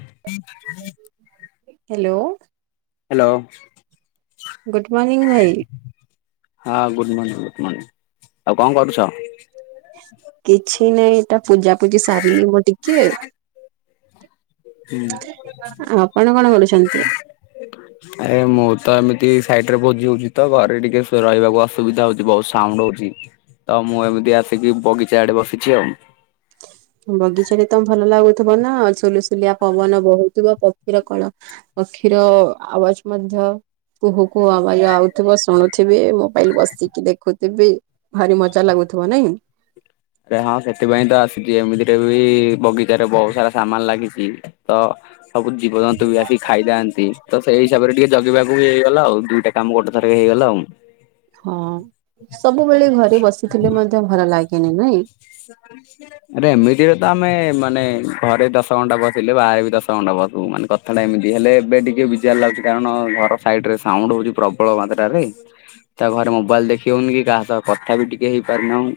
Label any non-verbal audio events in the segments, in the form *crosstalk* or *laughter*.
ହୁଁ ହୁଁ। *unintelligible* Hello. Hello. Good morning ଭାଇ। ହଁ ଗୁଡ ମର୍ଣ୍ଣିଂ ଗୁଡ ମର୍ଣିଂ ଆଉ କଣ କରୁଛ? କିଛି ନାଇଁ ଏଟା ପୂଜା ପୂଜି ସାରିଲି ମୁଁ ଟିକେ ଆଉ ଆପଣ କଣ କରୁଛନ୍ତି? ଏ ମୁଁ ତ ଏମିତି ସାଇଟ ରେ ଭୋଜି ହଉଛି ତ। ଘରେ ଟିକେ ରହିବାକୁ ଅସୁବିଧା ହଉଛି। ବହୁତ ସାଉଣ୍ଡ ହଉଛି। ତ ମୁଁ ଏମିତି ଆସିକି ବଗିଚା ଆଡେ ବସିଛି ଆଉ। ବଗିଚାରେ ତ ଭଲ ଲାଗୁଥିବ ନା। ସୁଲସୁଲିଆ ପବନ ବହୁଥିବ। ପକ୍ଷୀର କଳ ପକ୍ଷୀର ଆବାଜ ମଧ୍ୟ କୁହୁ କୁହୁ ଆବାଜ ଆଉଥିବ ଶୁଣୁଥିବେ। ମୋବାଇଲ ବସିକି ଦେଖୁଥିବେ। ଭାରି ମଜା ଲାଗୁଥିବ ନାଇଁ ଏ ହଁ ସେଥିପାଇଁ ତ ଆସିଛି ଏମିତିରେ ବି ବଗିଚାରେ ବହୁତ ସାରା ସାମାନ ଲାଗିଛି ତ ଅ ସବୁ ଜୀବଜନ୍ତୁ ବି ଆସ ଖାଇଯାନ୍ତି ତ ସେଇ ହିସାବରେ ଟିକେ ଜଗିବାକୁ ବି ହେଇଗଲା ଆଉ ଦୁଇଟା କାମ ଗୋଟେ ଥରକେ ହେଇଗଲା ଆଉ ହଁ ସବୁବେଳେ ଘରେ ବସିଥିଲେ ମଧ୍ୟ ଭଲ ଲାଗେନି ନାଇଁ *unintelligible* ଆରେ ଏମିତିରେ ତ ଆମେ ମାନେ ଘରେ ଦଶ ଘଣ୍ଟା ବସିଲେ ବାହାରେ ବି ଦଶ ଘଣ୍ଟା ବସୁ ମାନେ କ କଥାଟା ଏମିତି ହେଲେ ଏବେ ଟିକେ ବିଜାର ଲାଗୁଛି କାରଣ ଘର ସାଇଡ ରେ ସାଉଣ୍ଡ ହଉଛି ପ୍ରବଳ ମାତ୍ରରେ। ତା ଘରେ ମୋବାଇଲ ଦେଖି ହଉନି କି କାହା ସହ କଥା ବି ଟିକେ ହେଇପାରୁନାହୁଁ।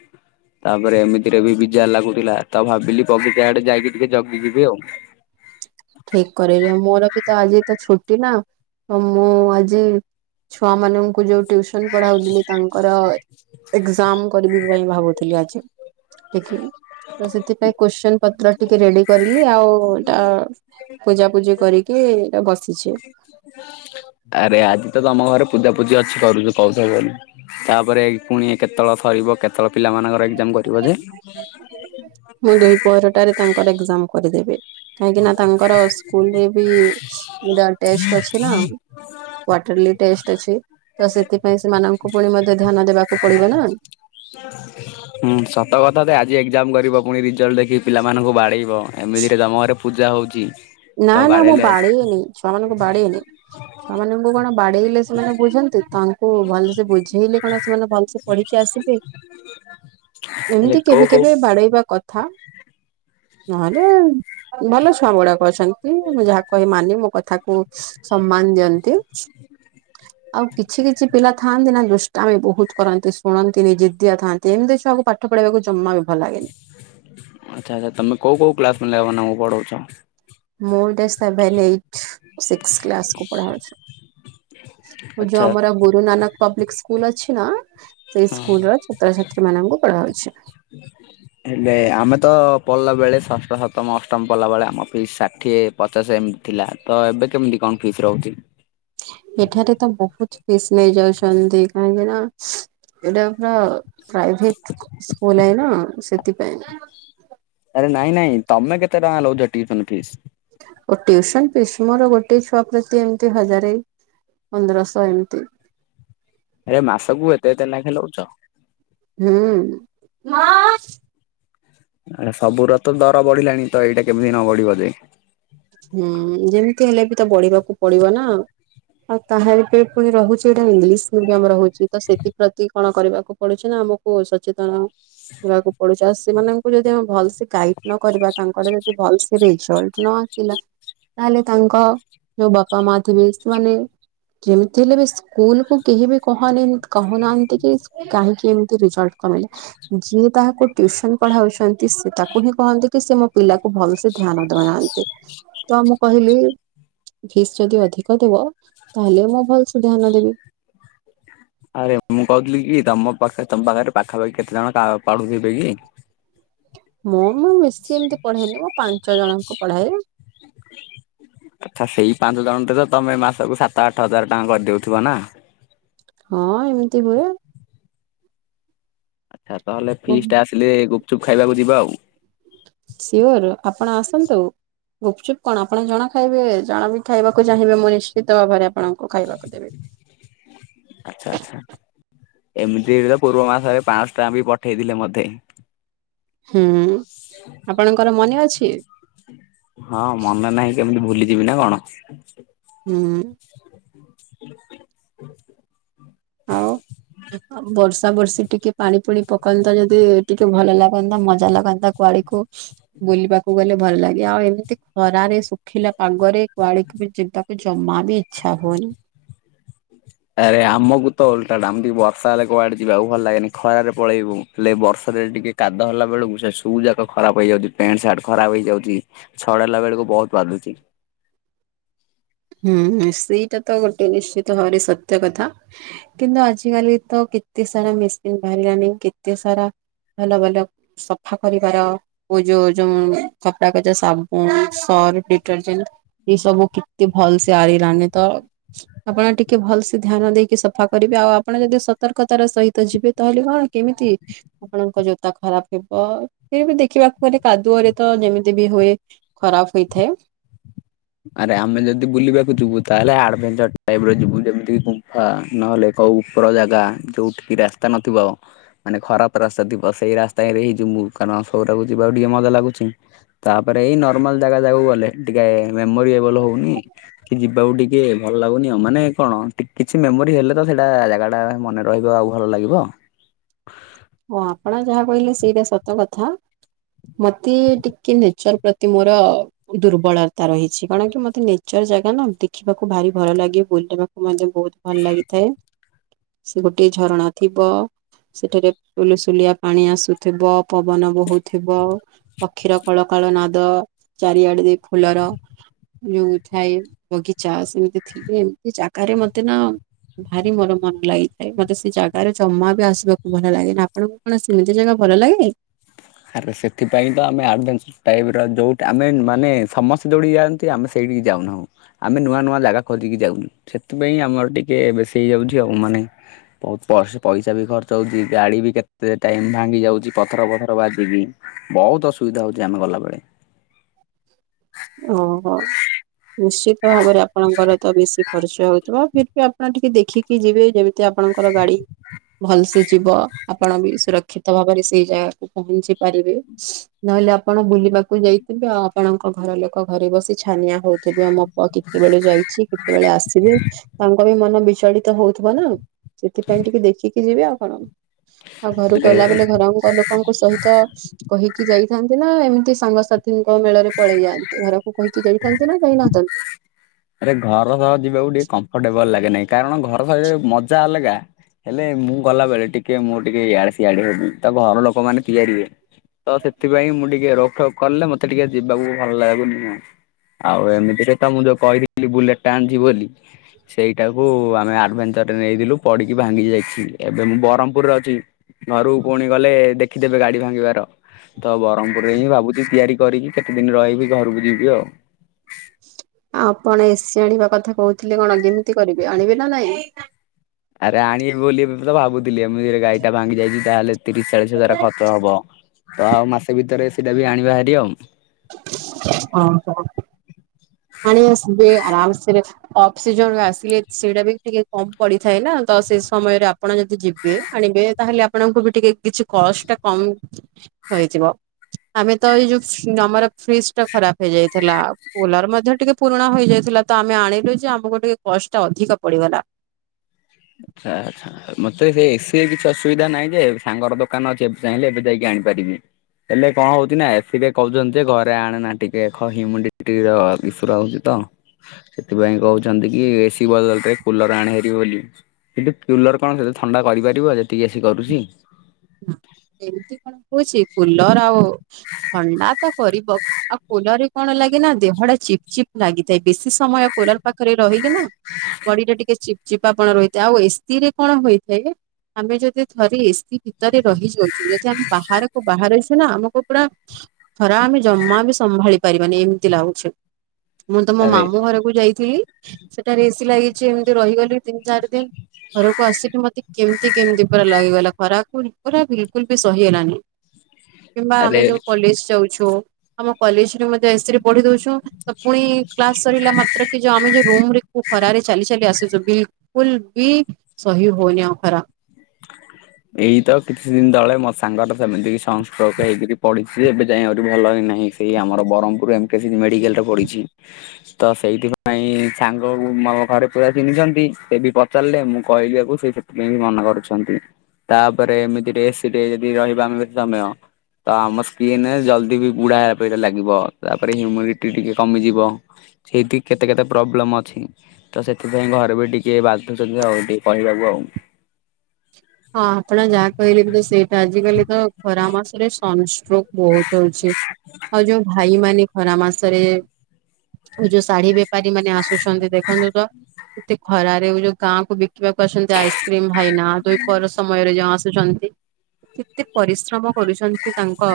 ତାପରେ ଏମିତି ରେ ବି ବିଜାର ଲାଗୁଥିଲା ତ ଭାବିଲି ବଗିଚା ଆଡେ ଯାଇକି ଟିକେ ଜଗିଯିବି ଆଉ। ଠିକ କରିଲ ମୋର ବି ତ ଆଜି ତ ଛୁଟି ନା ତ ମୁଁ ଆଜି ଛୁଆ ମାନଙ୍କୁ ଯୋଉ ଟିଉସନ ପଢାଉଥିଲି ତାଙ୍କର। ଏକ୍ଜାମ କରିବି ପାଇଁ ଭାବୁଥିଲି ଆଜି। ଦେଖିଲି ତ ସେଥିପାଇଁ କୋସଚୀନ ପତ୍ର ଟିକେ ରେଡି କରିଲି ଆଉ ଏଟା। ପୂଜା ପୂଜି କରିକି ଏଇଟା ବସିଛି। ହ *unintelligible* ଆରେ ଆଜି ତ ତମ ଘରେ ପୂଜା ପୂଜି ଅଛି କରୁଛ କହୁଥିଲ *unintelligible* ତାପରେ ପୁଣି କେତେବେଳେ ସରିବ କେତେବେଳେ ପିଲାମାନଙ୍କର ଏକ୍ଜାମ କରିବ ଯେ? ମୁଁ ଦୁଇ ପହରଟାରେ ତାଙ୍କର ଏକଜାମ କରିଦେବି କାହିଁକି ନା ତାଙ୍କର ସ୍କୁଲରେ ବି। ତାଙ୍କ ଟେଷ୍ଟ ଅଛି ନା। କ୍ଵାଟରଲି ଟେଷ୍ଟ ଅଛି ତ ସେଥିପାଇଁ ସେମାନଙ୍କୁ ପୁଣି ମଧ୍ୟ ଧ୍ୟାନ ଦେବାକୁ ପଡିବ ନା। ନ *unintelligible* ହୁଁ ସତ କଥା ତ ଆଜି ଏକ୍ଜାମ କରିବ ପୁଣି ରିଜଲ୍ଟ ଦେଖି ପିଲାମାନଙ୍କୁ ବାଡେଇବ ଏମିତିରେ ତମ ଘରେ। ପୂଜା ହଉଚି। ନା ନା ମୁଁ ବାଡେଇନି ଛୁଆମାନଙ୍କୁ ବାଡେଇନି। ଛୁଆ ମାନଙ୍କୁ କଣ ବାଡେଇଲେ ସେମାନେ ବୁଝନ୍ତି ତାଙ୍କୁ ଭଲସେ ବୁଝେଇଲେ କଣ ସେମାନେ ଭଲସେ। ପଢିକି ଆସିବେ। ହେଲେ ଏମିତି କୋଉ କେବେ କୋଉ କେବେ ବାଡେଇବା କଥା ନହେଲେ ଭଲ ଛୁଆ ଗୁଡା ଅଛନ୍ତି ମୁଁ ଯାହା କହେ ମାନି ମୋ କଥାକୁ ସମ୍ମାନ ଦିଅନ୍ତି। ଆଉ କିଛି କିଛି ପିଲା ଥାଆନ୍ତି ନା ଦୁଷ୍ଟାମି ବହୁତ କରନ୍ତି ଶୁଣନ୍ତିନି ଜିଦିଆ ଥା ଏମିତି ଛୁଆକୁ ପାଠ ପଢେଇବାକୁ ଜମା ବି ଭଲ ଲାଗେନି। ଆଚ୍ଛା ଆଚ୍ଛା ତମେ କଉ କଉ କ୍ଲାସ ପିଲା ମାନଙ୍କୁ ପଢ଼ଉଛ? ମୁଁ ଏଇଟା ସେଭେନ, ଏଇଟ, ସିକ୍ସ କ୍ଲାସ କୁ ପଢାଉଛି। ଯୋଉ ଆଚ୍ଛା ଆମର ଗୁରୁ ନାନକ ପବ୍ଲିକ ସ୍କୁଲ ଅଛି ନା। ସେଇ ସ୍କୁଲର ଛାତ୍ରଛାତ୍ରୀ ମାନଙ୍କୁ ପଢାଉଛି। ହେଲେ ଆମେ ତ ପଢିଲା ବେଳେ ଷଷ୍ଠ, ସପ୍ତମ, ଅଷ୍ଟମ ପଢ଼ିଲା ବେଳେ ଆମ ପାଈଁ ଷାଠିଏ। ପଚାଶ ଏମିତି ଥିଲା ତ ଏବେ କେମିତି କଣ ଫିସ୍ ରହୁଛି? ଏଠାରେ ତ ବହୁତ ଫିସ୍ ନେଇ ଯାଉଛନ୍ତି କାହିଁକି ନା। ଏଇଟା ପୁରା ପ୍ରାଇଭେଟ ସ୍କୁଲ ଏ ନା ସେଥିପାଇଁ। ଆରେ ନାଇଁ ନାଇଁ ତମେ କେତେ ଟଙ୍କା ନଉଚ ଟିଉସନ ଫିସ୍? ଓ ଟିଉସନ ଫିସ୍ ମୋର ଗୋଟେ ଛୁଆ ପ୍ରତି ଏମିତି ହଜାରେ। ପନ୍ଦରଷ ଏମିତି। ଏ ମାସକୁୁ ଏତେ ଏତେ ନେଖେ ନଉଚ? ହୁଁ। ଆ ସବୁର ତ ଦର ବଢିଲାଣି ତ ଏଇଟା କେମିତି ନ ବଢିବ ଯେ। ହୁଁ ଯେମିତି ହେଲେ ବି ତ ବଢିବାକୁ ପଡିବ ନା। ଆଉ ତାହେଲେ ବି ପୁଣି ରହୁଛି ଏଇଟା ଇଂଲିଶ ମିଡିୟମ ରହୁଛି ତ ସେଥିପ୍ରତି କଣ କରିବାକୁ ପଡୁଛି ନା ଆମ ଓ ସଚେତନ ହେବାକୁ ପଡୁଛି ଆଉ ସେମାନେ। *unintelligible* ଯଦି ଆମେ ଭଲସେ ଗାଇଡ ନ କରିବା ତାଙ୍କର ଯଦି ଭଲସେ ରେଜଲ୍ଟ ନ। ହେଲା ତାହେଲେ ତାଙ୍କ ଯୋଉ ବାପା, ମା ଥିବେ ସେମାନେ। କେମିତି ହେଲେ ବି ସ୍କୁଲ କୁ କେହି ବି କହନି କହୁନାହାନ୍ତି କି କାହିଁକି ଏମିତି ରେଜଲ୍ଟ। କଲେ। ଯିଏ ତାଙ୍କୁ ଟିଉସନ୍ ପଢାଉଛନ୍ତି ସେ ତାକୁ ହିଁ କହନ୍ତି କି ସେ ମୋ ପିଲାକୁ ଭଲସେ ଧ୍ୟାନ ଦଉନାହାନ୍ତି। ତ ମୁଁ କହିଲି। ଫିସ୍ ଯଦି ଅଧିକ ଦେବ ତାହେଲେ ମୁଁ ଭଲସେ ଧ୍ୟାନ ଦେବି। ଆରେ ମୁଁ କହୁଥିଲି କି ତମ ପାଖେ ତମ୍ ପାଖରେ ପାଖାପାଖି କେତେ ଜଣ କା- ପଢୁଥିବେ କି? ମୁଁ -ମୁଁ ବେଶି ଏମିତି ପଢେଇନି ମୁଁ ପାଞ୍ଚ ଜଣଙ୍କୁ ପଢାଏ। ଆଚ୍ଛା ସେଇ ପାଞ୍ଚ ଜଣ ଟେ ତ ତମେ ମାସକୁ ସାତ ଆଠ ହଜାର ଟଙ୍କା କରିଦଉଥିବ ନା? ହଁ ଏମିତି ହୁଏ। ଆଉ ତାହେଲେ ଫିସ୍ ଟା ଆସିଲେ ଗୁପ୍ ଚୁପ୍ ଖାଇବାକୁ ଯିବା ଆଉ। ସିଓର୍ ଆପଣ ଆସନ୍ତୁ। ଗୁପଚୁପ୍ କଣ ଆପଣ ଜଣେ ଖାଇବେ ଜଣ ବି ଖାଇବାକୁ ଚାହିଁବେ ମୁଁ ନିଶ୍ଚିତ ଭାବରେ ଆପଣଙ୍କୁ ଖାଇବାକୁ ଦେବି। ଆଚ୍ଛା ଆଚ୍ଛା। ଏମିତି ତ ପୂର୍ବ ମାସରେ ପାଁ ଶ ଟଙ୍କା ବି ପଠେଇଥିଲେ ମୋତେ। ହୁଁ। ଆପଣଙ୍କର ମନେ ଅଛି ହଁ ମନେ ନାହିଁ କେମିତି ଭୁଲିଯିବି ନା କଣ। *inaudible* ହୁଁ। ଆଉ ବର୍ଷା ବର୍ଷି ଟିକେ ପାଣି ପୁଣି ପକାନ୍ତା ଯଦି ଟିକେ ଭଲ ଲାଗନ୍ତା ମଜା ଲାଗନ୍ତା କୁଆଡକୁ ବୁଲିବାକୁ ଗଲେ ଭଲ୍ ଲାଗେ ଆଉ ଏମିତି ଖରାରେ ଶୁଖିଲା ପାଗରେ କୁଆଡକୁ ବି ଯିବାକୁ ଜମା ବି‌ ଇ ଛା ହୁଉନି। ଆରେ ଆମକୁ ତ ଓଲ୍ଟା ଟା ଆମକୁ ବି ବର୍ଷା ହେଲେ କୁଆଡେ ଯିବାକୁ ଭଲ୍ ଲାଗେନି ଖରାରେ ପଳେଇବୁ। ହେଲେ ବର୍ଷାରେ ଟିକେ କାଦ ହେଲା ବେଳକୁ ସେ ସୁ ଯାକ ଖରାପ ହେଇଯାଉଚି ପ୍ୟାଣ୍ଟ ସାର୍ଟ ଖରାପ ହେଇଯାଉଚି। ଛଡେଇଲା ବେଳକୁ ବହୁତ୍ ବାଧୁଚି। ହୁଁ ସେଇଟା ତ ଗୋଟେ ନିଶ୍ଚିତ ଭାବରେ ସତ୍ୟ କଥା। କିନ୍ତୁ ଆଜିକାଲି ତ କେତେ ସାରା ମିସିନ୍ ବାହାରିଲାଣି କେତେ ସାରା ଭଲ ଭଲ ସଫା କରିବାର ଯୋଉ ଯୋଉ କପଡ଼ା କଚା ସାବୁନ୍, ସର୍ଫ ଡିଟରଜେଣ୍ଟ୍ ଏ ସବୁ କେ ଏ ଭଲସେ ଆରିଲାନି ତ। ଆପଣ ଟିକେ ଭଲ୍ ସେ ଧ୍ୟାନ ଦେଇକି ସଫା କରିବେ ଆଉ ଆପଣ ଯଦି ସତର୍କତାର ସହିତ ଯିବେ ତାହେଲେ କଣ କିମିତି? ଆପଣଙ୍କ ଜୋତା ଖରାପ ହେବ ଇଏ ବି ଦେଖିବାକୁ ଗଲେ କାଦୁଅରେ ତ ଯେମିତି ବି ହୁଏ ଖରାପ ହୋଇଥାଏ। ଆରେ ଆମେ ଯଦି ବୁଲିବାକୁ ଯିବୁ ତାହେଲେ ଆଡଭେନ୍ଚର୍ ଟାଇପ ର ଯିବୁ ଯେମିତିକି ଗୁମ୍ଫା ନହେଲେ ଆଉ ଉପର ଜାଗା ଯୋଉଠିକି ରାସ୍ତା ନଥିବ ମାନେ ଖରାପ ରାସ୍ତା ଥିବ ସେଇ ରାସ୍ତା ହିଁ ରେ ଯଉ କାରଣ ସବୁଟାକୁ ଯିବା ଆଉ ଟିକେ ମଜା ଲାଗୁଚି ତାପରେ ଏଇ ନର୍ମାଲ ଜାଗା ଜାଗାକୁ ଗଲେ ଟିକେ ମେମୋରି ଏଭଲ ହଉନି। କି ଯିବାକୁ ଟିକେ ଭଲ ଲାଗୁନି ମାନେ କଣ ଟିକେ କିଛି ମେମୋରି ହେଲେ ତ ସେଇଟା ଜାଗା ଟା ମନେ ରହିବା କୁ ଭଲ୍ ଲାଗିବ। ଓ ଆପଣ ଯାହା କହିଲେ ସେଟା ସତ କଥା ମତେ ଟିକେ ନେଚର୍ ପ୍ରତି ମୋର ଦୁର୍ବଳତା ରହିଛି କଣ କି ମତେ ନେଚର୍ ଜାଗା ନା ଦେଖିବାକୁ ଭାରି ଭୟ ଲାଗେ ବୁଲିବାକୁ ମତେ ବହୁତ ଭଲ ଲାଗିଥାଏ ସେ ଗୋଟେ ଝରଣା ଥିବ ସେଠିରେ ସୁଲୁସୁଲିଆ ପାଣି ଆସୁଥିବ ପବନ ବୋହୁଥିବ। ପକ୍ଷୀର କଳ କଳ ନାଦ ଚାରିଆଡେ ଦ ଫୁଲର ଯୋଉଠାଏ ବଗିଚା ସେମିତି ଥିଲେ ଏମତି ଚାି ଆକାରେ ମତେ ନା ଭାରି ମୋର ମନ ଲାଗିଥାଏ ମତେ ସେ ଜାଗାରେ ଜମା ବି ଆସିବାକୁ ଭଲ ଲାଗେ ନା ଆପଣଙ୍କୁ କଣ ସେମିତି ଜାଗା ଭଲ ଲାଗେ। ଆରେ ସେଥିପାଇଁ ତ ଆମେ ଆଡ଼େନସୁ। ଟାଇପ ର ଯୋଉି ଆମେ ମାନେ ସମସ୍ତେ ଯୋଉଠିକି ଯାଆନ୍ତି ଆମେ ସେଇଠିକି ଯାଉନାହୁଁ ଆମେ ନୂଆ ନୂଆ ଜାଗା ଖୋଜିକି ଯାଉଛୁ ସେଥିପାଇଁ ଆମର ଟିକେ ବେଶୀ ହେଇଯାଉଛି ଆଉ ମାନେ ବହୁତ ପଇସା ବି ଖର୍ଚ ହଉଛି ଗାଡି ବି କେତେ ଟାଇମ ଭାଙ୍ଗି ଯାଉଛି ପଥର ପଥର। ତରଳ ଯିବି ବହୁତ ଅସୁବିଧା ହଉଛି ଆମେ ଗଲାବେେଳେ ଓହୋ ନିଶ୍ଚିତ ଭାବରେ ଆପଣଙ୍କର ତ ବେଶି ଖର୍ଚ୍ଚ ହଉଥିବ ଆପଣ ଟିକେ ଦେଖିକି ଯିବେ ଯେମିତି ଆପଣଙ୍କର ଗାଡି ଭଲସେ ଯିବ ଆପଣ ବି ସୁରକ୍ଷିତ ଭାବରେ ସେଇ ଜାଗାକୁ ପହଞ୍ଚି ପାରିବେ। ନହେଲେ ଆପଣ ବୁଲିବାକୁ ଯାଇଥିବେ ଆଉ ଆପଣଙ୍କ ଘର ଲୋକ ଘରେ ବସି ଛାନିଆ ହଉ ବେ ଆମପ କେତେବେଳେ ଯାଇଛି କେତେବେଳେ ଆସିବେ ତାଙ୍କ ବି ମନ ବିଚଳିତ ହଉଥିବ ନା। ସେଥିପାଇଁ ଟିକେ ଦେଖିକି ଯିବି ଆଉ କଣ ଆଉ ଘରକୁ ଗଲା ରେ ବଲେ ଘର କ ପଙ୍କ ସହିତ କହିକି ଯାଇଥାନ୍ତି ନା ଏମିତି ସାଙ୍ଗସାଥିଙ୍କ ମେଳରେ ପଳେଇ ଯାଆନ୍ତି ଘର କହିକି ଯାଇଥାନ୍ତି ନା ଯାଇ ନଥାନ୍ତନ୍ତି ଆରେ ଘର ସହ ଯିବାକୁ ଟିକେ କମ୍ଫର୍ଟେବଲ ଲାଗେନହିଁ। କାରଣ ଘର ସହ ଯ ମଜା ଅଲଗା। ହେଲେ ମୁଁ ଗଲାବେେଳେ ଟିକେ ମୁଁ ଟିକେ ଇଆଡେ ସିଆଡେ ହବି ତା ଘର ଲୋକମାନେ ତ ସେଥିପାଇଁ ମୁଁ ଟିକେ ରୋକଠୋକ କଲେ ମତେ ଟିକେ ଯିବାକୁ ଭଲ ଲାଗୁନି ଆଉ। ଆଉ ଏମିତିରେ ତ ମୁଁ ଯୋଉ କହିଥିଲି ବୁଲେଟ ଟା ଆଣିଛି ବୋଲି। ସେଇଟାକୁ ଆମେ ଆଡଭେଞ୍ଚର ନେଇଲୁ ପଡିକି ଭାଙ୍ଗି ଯାଇଛି ଏବେ ମୁଁ ବ୍ରହ୍ମପୁରରେ ଅଛି। ଘରୁକୁ ପୁଣି ଗଲେ ଦେଖିଦେବେ ଗାଡି ଭାଙ୍ଗିବାର। ତ ବ୍ରହ୍ମପୁରରେ ହିଁ ଭାବୁଛି ତିଆରି କରିକି କେତେ ଦିନ ରହିବି ଘରକୁ ଯିବି ଆଉ। ଆପଣ ଏସି ଆଣିବା କଥା କହୁଥିଲେ କଣ କେମିତି କରିବେ ଆଣିବେ ନା ନାଇଁ? ଆରେ ଆଣିବି ବୋଲି ଏ ତ ଭାବୁଥିଲି ମୁ ଗାଡ଼ି ଟା ଭଙ୍ଗି ଯାଇଛି ତାହେଲେ ତିରିଶ ଚାଳିଶ ହଜାର ଖର୍ଚ୍ଚ ହବ। ତ ଆଉ ମାସେ ଭିତରେ ସେଇଟା ବି ଆଣିବାହାରି ଆଉ। ହ ହ ପାଣି ଆରାମ ସେଖ *unintelligible* ଅଫ ସିଜନ ଆସିଲେ ସେଇଟା ବି ଟିକେ କମ ପଡିଥାଏ ନା ତ ସେ ସମୟରେ ଆପଣ ଯଦି ଯିବେ ଆଣିବେ ତାହେଲେ ଆପଣଙ୍କୁ ବି ଟିକେ କିଛି କଳସ ଟା କମ ହେଇଯିବ ଆମେ ତ ଏଇ ଯୋଉ ଆମର ଫ୍ରିଜ ଟା ଖରାପ ହେଇଯାଇଥିଲାଉ କୁଲର ମଧ୍ୟ ଟିକେ ପୁରୁଣା ହେଇଯାଇଥିଲା ତ ଆମେ ଆଣିଲୁ ଯେ ଆମକୁ ଟିକେ କଷ୍ଟ ଟା ଅଧିକ ପଡିଗଲା। ଆଚଛା ଆଛା *unintelligible* ଆଉ ମତେ ସେ ଏସିରେ କିଛି ଅସୁବିଧା ନାହିଁ ଯେ ସାଙ୍ଗର ଦୋକାନ ଅଛି ଏବେ ଚାହିଁଲେ ଏବେ ଯାଇକି ଆଣିପାରିବି। ହେଲେ କଣ ହଉଛି ନା ଏସିକେ କହୁଛନ୍ତି ଯେ ଘରେ ଆଣେ ନା ଟିକେ ହ୍ୟୁମିଡିର ବିସୁରା ହଉଛି ତ ସେଥିପାଇଁ କହୁଛନ୍ତି କି ଏସି ବଦଲରେ କୁଲର ଆଣି ହୋରିବି ବୋଲି କିନ୍ତୁ କୁଲର କଣ ସେତ ଥଣ୍ଡା କରିପାରିବ ଯେତିକି ଏସି କରୁଛି। ଏମିତି କଣ କହୁଛି କୁଲର ଆଉ ଥଣ୍ଡା ତ କରିବ। ଆଉ କୋଲର ରେ କଣ ଲାଗେ ନା ଦେହ ଟା ଚିପ୍ ଚିପ ଲାଗିଥାଏ ବେଶୀ ସମୟ କୋଲର ପାଖରେ ରହିଲେ ନା ବଡିଟା ଟିକେ ଚିପ ଚିପା ପଣ ରହିଥାଏ ଆଉ ଏସିରେ କଣ ହୋଇଥାଏ ଆମେ ଯଦି ଥରେ ଏସି ଭିତରେ ରହିଜି ଯଛୁ ଯଦି ଆମେ ବାହାରକୁ ବାହାରଇଛୁ ନା ଆମକୁ ପୁରା ଖରା ଆମେ ଜମା ବି ସମ୍ଭାଳି ପାରିବାନି ଏମିତି ଲାଗୁଛି। ମୁଁ ତ ମୋ ଆରେ ମାମୁଁ ଘରକୁ ଯାଇଥିଲି। ସେଠାରେ ଏସି ଲାଗିଛି ଏମିତି ରହିଗଲି ତିନି ଚାରି ଦିନ। ଘରକୁ ଆସିକି ମତେ କେମିତି କେମିତି ପୁରା ଲାଗିଗଲା ଖରାକୁ ପୁରା ବି ସ୍କୁଲ ବି ସହି ହେଲାନି କିମ୍ବା ଆମେ ଆରେ ଯୋଉ କଲେଜ ଯାଉଛୁ। ଆମ କଲେଜରେ ମଧ୍ୟ ଏରେ ପଢି ଦଉଛୁ ତ ପୁଣି କ୍ଲସ ସରିଲା ମାତ୍ର କି ଯୋଉ ଆମେ ଯୋଉ ରୁମ ଖରାରେ ଚାଲି ଚାଲି ଆସୁଛୁ ବିଲକୁଲ ବି ସହି ହଉନି ଆଉ ଖରା। ଏଇ ତ କିଛି ଦିନ ତଳେ ମୋ ସାଙ୍ଗଟା ସେମିତି ସଂସଷ୍ଟକ ହେଇକରି ପଢିଛି ଏବେ ଯାଇ ଆହୁରି ଭଲ ହିଁ ନାହିଁ। ସେଇ ଆମର ବ୍ରହ୍ମପୁର ଏସି ମେଡିକାଲରେ ପଢିଛି। ତ ସେଇଥିପାଇଁ ସାଙ୍ଗ ମୋ ଘରେ ପୁରା ଚିହ୍ନିଛନ୍ତି ସେ ବି ପଚାରିଲେ ମୁଁ କହିଲିିବାକୁ ସେ ସେ ସେଥିପାଇ ମନା କରୁଛନ୍ତି ତାପରେ ଏମିତିରେ ଏସିରେ ଟ ଯଦି ରହିବା ଆମେ ସମୟ। ତ ଆମ ସ୍କିିନ ଜଲଦି ବି ବୁଢା ହେଲା ପ ଲାଗିବ ତାପରେ ହ୍ୟୁମିଡିଟି ଟିକେ କମିଯିବ। ସେଇଠି କେତେ କେତେ ପ୍ରୋବ୍ଲେମ ଅଛି। ତ ସେଥିପାଇଁ ଘରେ ବି ଟିକେ ବାଧୁଛନ୍ତି ଆଉ ଟିକେ କହିବାକୁ ଆଉ। ହଁ ଆପଣ ଯାହା କହିଲେ କି ତ ସେଇଟା ଆଜିକାଲି ତ ଖରା ମାସରେ ସଂଷ୍ଟ୍ରୋକ ବହୁତ ହଉଛି। ଆଉ ଯୋଉ ଭାଇ ମାନ ଖରା ମାସରେ ଯୋଉ ଶାଢୀ ବେପାରୀ ମାନେ ଆସୁଛନ୍ତି ଦେଖନ୍ତୁ ତ ଏତେ ଖରା ସେ ଯୋଉ ଗାଁ କୁ ବିକିବାକୁ ଅଛନ୍ତି ଆଇସ୍କ୍ରିମ ଭାଇନା ସମୟରେ ଯଉ ଆସୁଛନ୍ତି, କେତେ ପରିଶ୍ରମ କରୁଛନ୍ତି ତାଙ୍କ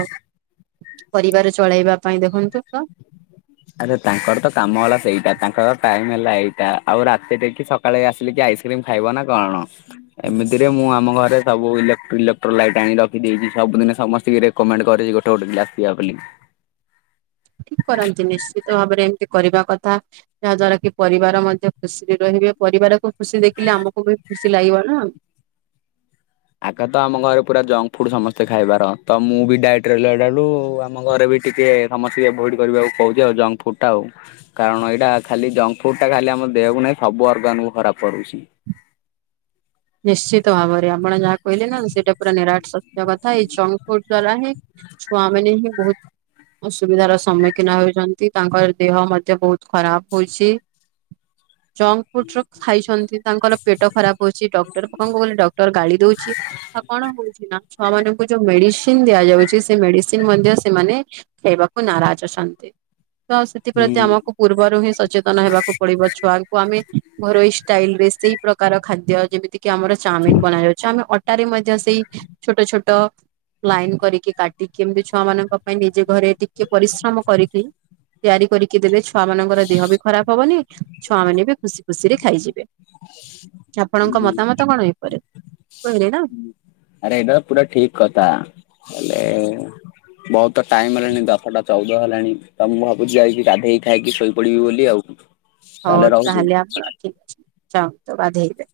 ପରିବାର ଚଳେଇବା ପାଇଁ ଦେଖନ୍ତୁ ତ ଆରେ ତାଙ୍କର ତ କାମ ହେଲା ସେଇଟା, ତାଙ୍କର ଟାଇମ୍ ହେଲା ଏଇଟା। ଆଉ ରାତି ରେ କି ସ ସକାଳେ ଆସିଲି କିଏ ଆଇସ୍କ୍ରିମ ଖାଇବ ନା କଣ? ଏମିତିରେ ମୁଁ ଆମ ଘରେ ସବୁ ଇଲୋକ୍ଟ ଇଲେକ୍ଟ୍ର ଲାଇଟ ଆଣି ରଖିଦେଇଛି ସବୁଦିନ ସମସ୍ତ ରେ କମେଣ୍ଟ କରିଛି ଗୋଟେ ଗୋଟେ ଆସିବା ବୋଲି ଠିକ୍ କରନ୍ତିନି ନିଶ୍ଚିତ ଭାବରେ ଏମତି କରିବା କଥା ଯାହା ଦ୍ଵାରା କି ପରିବାର ମଧ୍ୟ ଖୁସିରେ ରହିବେ। ପରିବାରକୁ ଖୁସି ଦେଖିଲେ ଆମକୁ ବି ଖୁସି ଲାଗିବ ନା। ଆଗ ତ ଆମ ଘରେ ପୁରା ଜଙ୍କ ଫୁଡ ସମସ୍ତେ ଖାଇବାର। ତ ମୁଁ ବି ଡାଇଟ ରେ ରହିଲା ଠୁ ଆମ ଘରେ ବି ଟିକେ ସମସ୍ତେ ଏଭୋଡ କରିବାକୁ କହୁଛି ଆଉ। ଜଙ୍କ ଫୁଡ୍ ଟା ଆଉ। କାରଣ ଏଇଟା ଖାଲି ଜଙ୍କ ଫୁଡ଼ ଟା ଖାଲି ଆମ ଦେହକୁ ନାହିଁ। ସବୁ ଅର୍ଗାନକୁ ଖରାପ କରୁଛି। ନିଶ୍ଚିତ ଭାବରେ। ଆପଣ ଯାହା କହିଲେ ନା ସେଇଟା ପୁରା ନିରାଟ ସତ୍ୟ କଥା। ଏଇ ଜଙ୍କ ଫୁଡ ଦ୍ଵାରା ହିଁ ଛୁଆମାନେ ହିଁ ବୋହୁତ୍ ଅସୁବିଧାର ସମ୍ମୁଖୀନ ହେଉଛନ୍ତି। ତାଙ୍କର ଦେହ ମଧ୍ୟ ବୋହୁତ୍ ଖରାପ ହଉଛି। ଜଙ୍କ ଫୁଡର ଖାଇଛନ୍ତି ତାଙ୍କର ପେଟ ଖରାପ ହୋଇଛି ଡ ତାଙ୍କୁ କହିଲେ ଡକ୍ଟର ଗାଳି ଦଉଛି, ଆଉ କଣ ହଉଛି ନା ଛୁଆ ମାନଙ୍କୁ ଯୋଉ ମେଡ଼ିସିନ୍ ଦିଆଯାଉଛି, ସେ ମେଡ଼ିସିନ୍ ମଧ୍ୟ ସେମାନେ ହେବାକୁ ନାରାଜ ଅଛନ୍ତି। ତ ସେଥିପ୍ରତି ଆମକୁ ହୁଁ ପୂର୍ବରୁ ହିଁ ସଚେତନ ହେବାକୁ ପଡିବ। ଛୁଆଙ୍କୁ ଆମେ ଘରୋଇ ଷ୍ଟାଇଲ ରେ ସେଇ ପ୍ରକାର ଖାଦ୍ୟ, ଯେମିତି କିି ଆମର ଚାଉମିନ ବନା ଯାଉଛି ଆମେ ଟାରେ ମଧ୍ୟ ସେଇ ଛୋଟ ଛୋଟ ଲାଇନ କରିକି କାଟିକି ଏମିତି ଛୁଆ ମାନଙ୍କ ପାଇଁ ନିଜେ ଘରେ ଟିକେ ପରିଶ୍ରମ କରିକି ତିଆରି କରିକି ଦେଲେ। ଛୁଆ ମାନଙ୍କର ଦେହ ବି ଖରାପ ହବନି, ଛୁଆ ମାନେ ବି ଖୁସି ଖୁସିରେ ଖାଇଯିବେ। ଆପଣଙ୍କ ହୁଁ। ମତାମତ କଣ? ହେଇପର କହିଲେ ନା। ଆରେ ଏଇଟା ପୁରା ଠିକ୍ କଥା ହେଲେ ବହୁତ ଟାଇମ୍ ହେଲାଣି ଦଶଟା ଚଉଦ ହେଲାଣି। ତ ମୁଁ ଭାବୁଛି ଯାଇକି ଗାଧେଇକି ଖାଇକି ଶୋଇପଡିବି ବୋଲି ଆଉ। ହଉ ତାହେଲେ ଆପଣ ଠିକ୍ ଅଛି ଯାନ୍ତୁ ଗାଧେଇବେ।